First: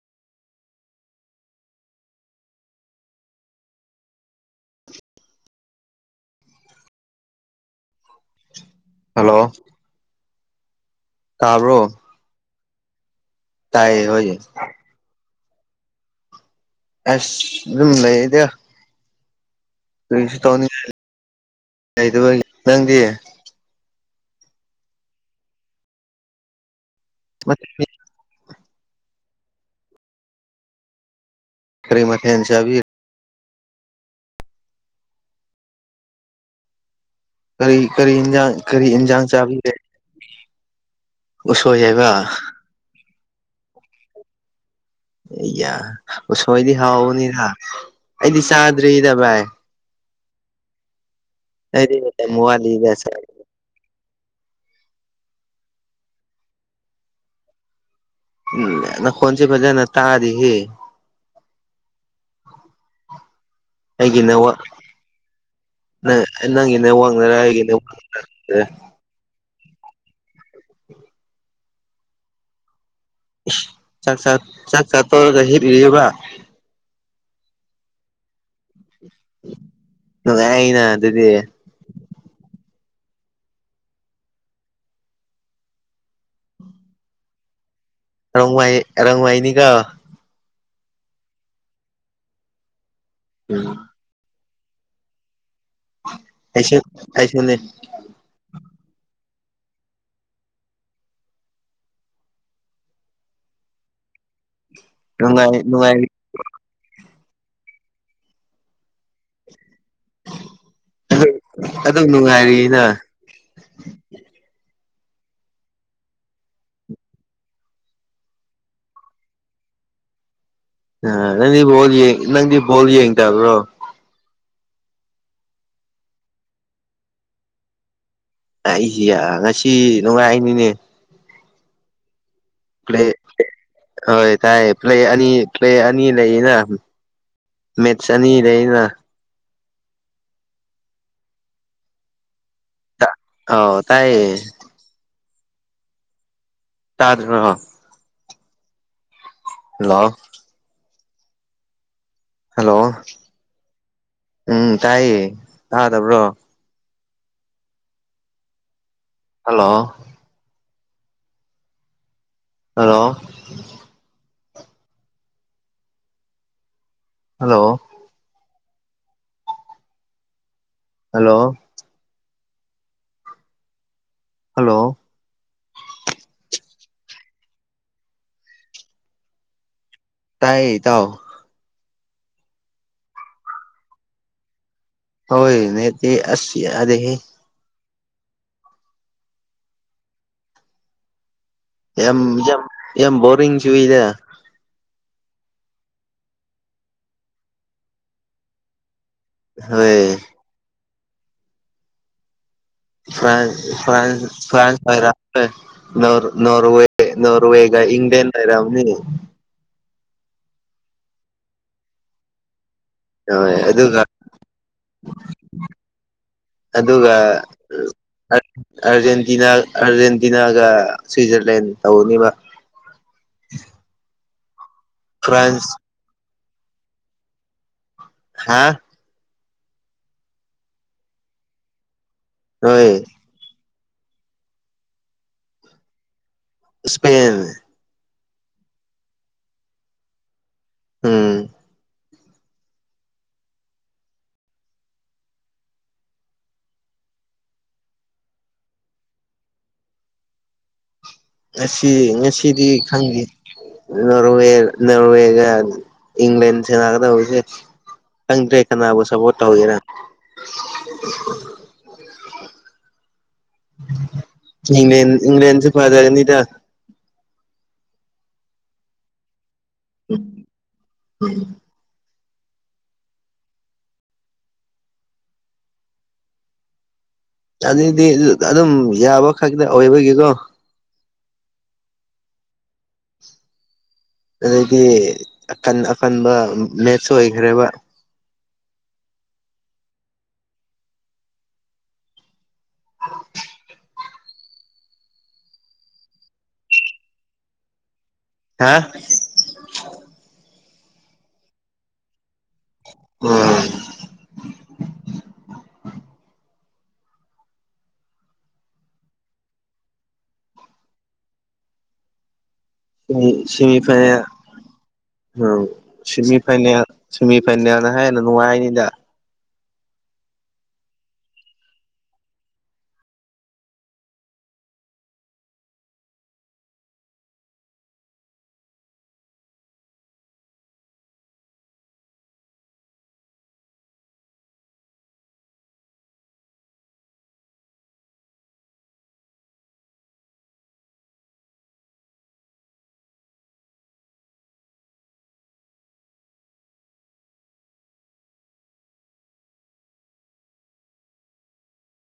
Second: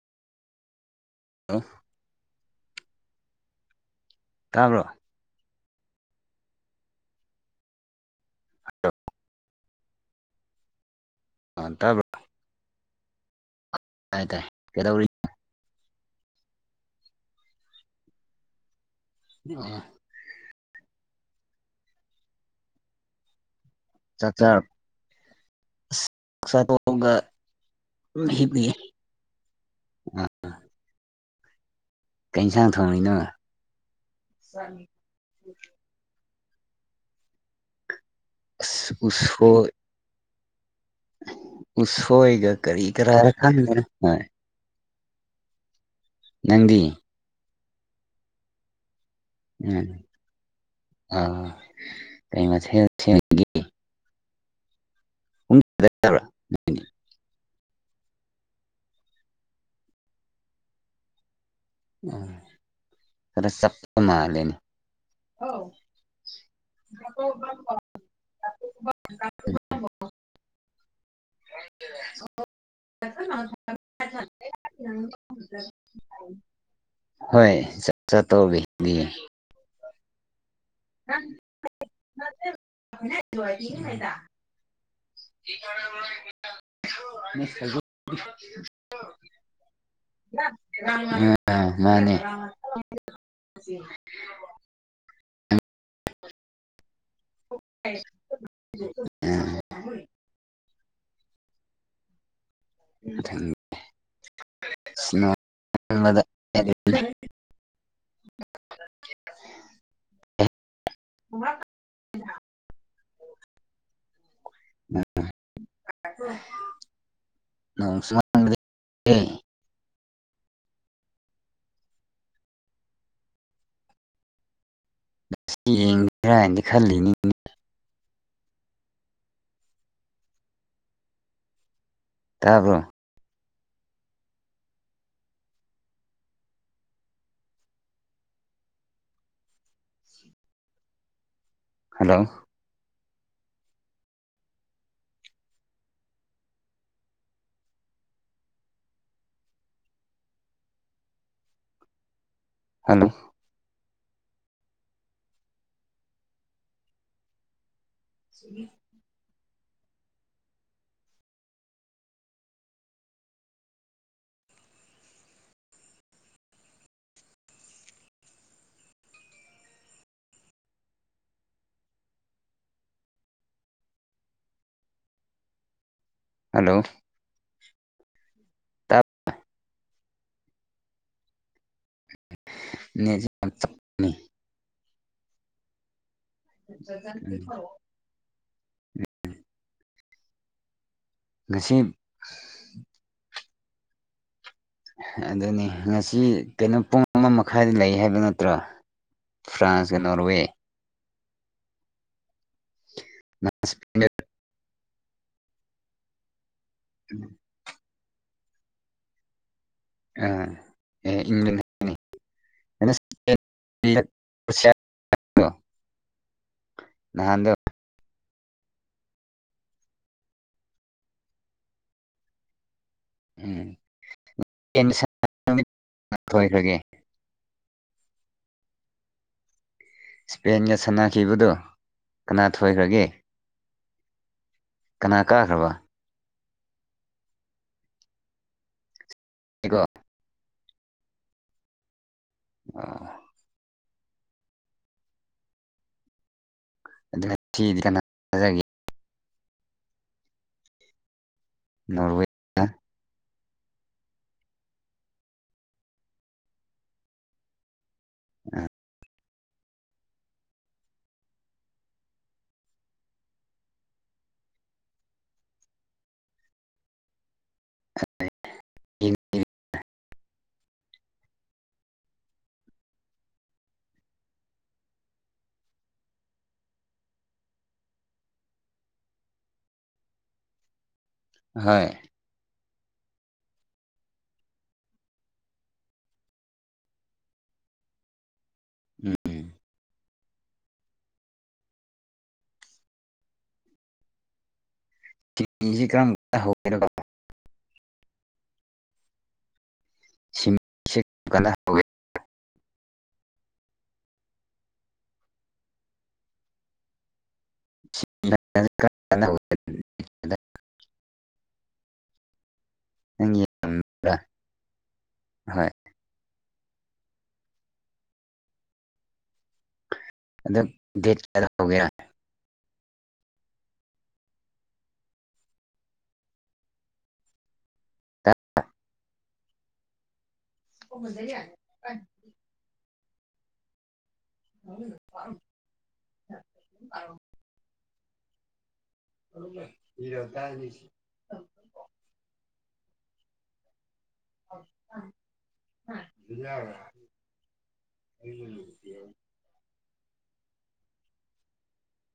ꯑꯍ ꯇꯥꯕ꯭ꯔꯣ ꯍꯜꯂꯣ ꯇꯥꯕ꯭ꯔꯣ ꯇꯥꯏꯌꯦ ꯍ ꯇꯥꯏ ꯇꯥꯏ ꯀꯩꯗꯧꯔꯤ ꯑꯁ ꯑꯗꯨꯝ ꯂꯩꯗ [unintelligible] ꯀꯔꯤꯁꯨ ꯇꯧꯅꯤꯡꯉꯥꯏ ꯂꯩꯗ ꯅꯪꯗꯤ ꯆ ꯆꯆꯥ ꯑꯁꯔ ꯍꯒ [unintelligible] ꯎ ꯍꯄꯦ ꯀꯔꯤ ꯃꯊꯦꯜ ꯀꯟꯁꯥꯡ ꯆꯥꯕꯤ ꯊꯣꯡꯉꯤꯅꯣ ꯀꯔꯤ ꯀꯔꯤ ꯏꯟꯖꯥꯡ ꯀꯔꯤ ꯏꯟꯖꯥꯡ ꯎꯁꯣꯏ ꯆꯥꯕꯤꯗꯦ ꯎꯁꯣꯏꯒ ꯀꯔꯤ ꯀꯥꯔ ꯈꯪꯂꯦ ꯑꯦ ꯌꯥ ꯎꯁꯣꯏꯗꯤ ꯅꯪꯗꯤ ꯍꯥꯎꯕꯅꯤꯗ ꯑꯩꯗꯤ ꯆꯥꯗ꯭ꯔꯤꯗ ꯚꯥꯏ ꯎꯝ ꯑ ꯑꯩꯗꯤ ꯃꯋꯥꯜꯂꯤꯖꯦꯟ ꯁꯥꯅꯩ ꯎꯕ꯭ꯔ ꯎ ꯅ ꯈꯣꯟ ꯖꯦ ꯐꯖꯟꯅ ꯇꯥꯗꯦ ꯍꯦ ꯎ ꯈꯔ ꯆꯞ ꯑꯩꯒꯤ ꯅ ꯋꯥ ꯍꯥꯎ ꯅꯪ ꯅꯪꯒꯤ ꯅꯦꯠꯋꯥꯛꯅꯔ ꯑꯩꯒꯤ [inaudible] [inaudible] [inaudible] ꯆꯥꯛꯆꯥ-ꯆꯥ ꯆꯥꯛꯇꯣꯔꯒ ꯍꯤꯞꯂꯤꯌꯦꯕ ꯍꯣꯏ ꯆꯥꯛꯆꯥ ꯇꯣꯛꯂꯒ ꯍꯤꯞꯂꯤꯌꯦ ꯅꯨꯡ ꯉꯥꯏꯅ [inaudible] [inaudible] [unintelligible] ꯅꯤꯀꯣ ꯎꯝ ꯃꯥꯅꯦ꯫ ꯎꯝ ꯑꯩꯁꯨ ꯑꯩꯁꯨꯅꯦ꯫ [inaudible] ꯅꯨꯡꯉꯥꯏ ꯅꯨꯡꯉꯥꯏꯔꯤ [unintelligible] [inaudible] ꯑꯗꯨꯝ ꯅꯨꯡꯉꯥꯏꯔꯤꯅ? [inaudible] ꯑ ꯅꯪꯗꯤ ꯕꯥꯜ ꯌꯦ ꯅꯪꯗꯤ ꯕꯣꯜ ꯌꯦꯡꯗꯕ꯭ꯔꯣ? ꯁꯤ ꯌꯦꯡꯁꯤꯔꯅ ꯍꯥꯏꯅ ꯈꯜꯂꯤꯅꯤ꯫ ꯑꯩꯁꯤ ꯉꯁꯤ ꯅꯨꯡꯉꯥꯏꯅꯤꯅꯦ꯫ ꯇꯥꯕ꯭ꯔꯣ? ꯄ꯭ꯂꯦ ꯍꯣꯏ ꯇꯥꯏꯌꯦ ꯄ꯭ꯂꯦ ꯑꯅꯤ ꯄ꯭ꯂꯦ ꯑꯅꯤ ꯂꯩꯌꯦꯅ꯫ ꯃꯦꯠꯁ ꯑꯅꯤ ꯂꯩꯌꯦꯅ꯫ ꯍꯜꯂꯣ꯫ ꯑꯥꯎ ꯇꯥꯏꯌꯦ꯫ ꯇꯥꯗ꯭ꯔꯦ? ꯍꯜꯂꯣ꯫ ꯍꯜꯂꯣ, ꯎꯝ ꯇꯥꯏꯌꯦ, ꯇꯥꯗꯕ꯭ꯔꯣ? [inaudible] Hello hello hello hello hello hello [unintelligible] ꯇꯥꯏꯌꯦ ꯏꯇꯥꯎ꯫ [unintelligible] ꯍꯣꯏ ꯅꯦꯠꯇꯤ ꯑꯁ ꯌꯥꯗꯦꯍꯦ꯫ [inaudible] ꯉꯁꯤꯝ ꯌꯥꯝ-ꯌꯥꯝ-ꯌꯥꯝ ꯕꯣꯔꯤꯡ ꯆꯨꯏꯗ꯫ ꯑꯗꯨꯅꯤ ꯉꯁꯤ ꯀꯩꯅꯣ ꯄꯨꯡ ꯑꯃ ꯃꯈꯥꯏꯗ ꯂꯩ ꯍꯥꯏꯕ ꯅꯠꯇ꯭ꯔꯣ? ꯐ꯭ꯔꯥꯟꯁꯒ ꯍꯣꯏ ꯅꯣꯔꯋꯦ ꯐ꯭ꯔꯥꯟ ꯐ꯭ꯔꯥꯟꯁ ꯐ꯭ꯔꯥꯟꯁ [unintelligible] ꯅꯣꯔ- ꯅꯣꯔꯋꯦ꯫ ꯅꯣꯔꯋꯦꯒ ꯏꯪꯂꯦꯟ ꯂꯩꯔꯝꯅꯤ꯫ [unintelligible] ꯍꯣꯏ ꯑꯗꯨꯒ [inaudible] ꯑꯗꯨꯒ ꯅꯍꯥꯟꯗꯣ ꯑꯔ-ꯑꯥꯔꯖꯦꯟꯇꯤꯅꯥ ꯑꯥꯔꯖꯦꯟꯇꯤꯅꯥꯒ ꯁ꯭ꯋꯤꯖꯔꯂꯦꯟ ꯇꯧꯅꯤꯕ꯫ ꯎꯝ [unintelligible] ꯐ꯭ꯔꯥꯟꯁ ꯑ ꯐꯣꯏ ꯐꯣꯏꯒꯦ ꯍꯥꯥ ꯏꯁꯄꯦꯟꯒ ꯁꯥꯟꯅꯈꯤꯕꯗꯨ ꯀꯅꯥ ꯍꯣꯏ ꯊꯣꯏꯈ꯭ꯔꯒꯦ ꯀꯅꯥ ꯀꯥꯈ꯭ꯔꯕ ꯏꯁꯄꯦꯦꯟ ꯏꯀꯣ ꯎꯝ [inaudible] [unintelligible] ꯉꯁꯤ ꯅꯣꯔꯋꯦꯒ ꯉꯁꯤꯗꯤ ꯈꯪꯗꯦ ꯅꯣꯔꯋꯦ ꯅꯣꯔꯋꯦꯒ ꯏꯪꯪꯂ꯭ꯂꯦꯟ ꯁꯅꯥꯛꯒꯗꯁꯦ [unintelligible] ꯇꯪꯗꯦ ꯀꯅꯕ ꯁꯄꯣꯠꯇꯒꯦꯔ ꯏꯪꯪꯂ꯭ꯂꯦꯟ ꯏꯪꯪꯂ꯭ꯂꯦꯟꯁ ꯄꯥꯔꯖꯒꯅꯤꯗ [unintelligible] [inaudible] [inaudible] ꯑꯗꯨꯏꯗꯤ ꯑꯗꯨꯝ ꯌꯥꯕ ꯈꯛꯇ ꯑꯣꯏꯕꯒꯤꯀꯣ [unintelligible] ꯑꯗꯗꯤ ꯑꯀꯟ ꯑꯀꯟꯕ ꯃꯦꯠꯁ ꯑꯣꯏꯈ꯭ꯔꯦꯕ ꯑꯦ [unintelligible] ꯆꯁꯤ ꯀꯝ ꯍꯧꯔ [unintelligible] ꯍꯥ ꯁꯤꯃꯤꯁꯦ ꯀꯅꯥ ꯍꯧꯒ [unintelligible] ꯎꯝ [inaudible] ꯁꯤ [unintelligible] ꯅꯪ ꯌꯦꯡꯕ꯭ꯔꯥ ꯁꯦꯃꯤꯐꯥꯏꯅꯦꯜ ꯍꯣꯏ [unintelligible] ꯁꯤꯃꯤ ꯐꯥꯏꯅꯦ ꯁꯤꯃꯤ ꯐꯥꯏꯅꯦꯜꯅ ꯍꯥꯏ ꯑꯣ ꯅꯨꯡꯉꯥꯏꯅꯤꯗ ꯑꯗꯨ ꯗꯦꯠ ꯀꯌꯥꯗ ꯍꯧꯒꯦꯔ [unintelligible] ꯀ [unintelligible] ꯌ [unintelligible] ꯍ [unintelligible] ꯑ [inaudible] ꯍꯔ ꯇꯅꯤꯁꯤ [unintelligible] [inaudible]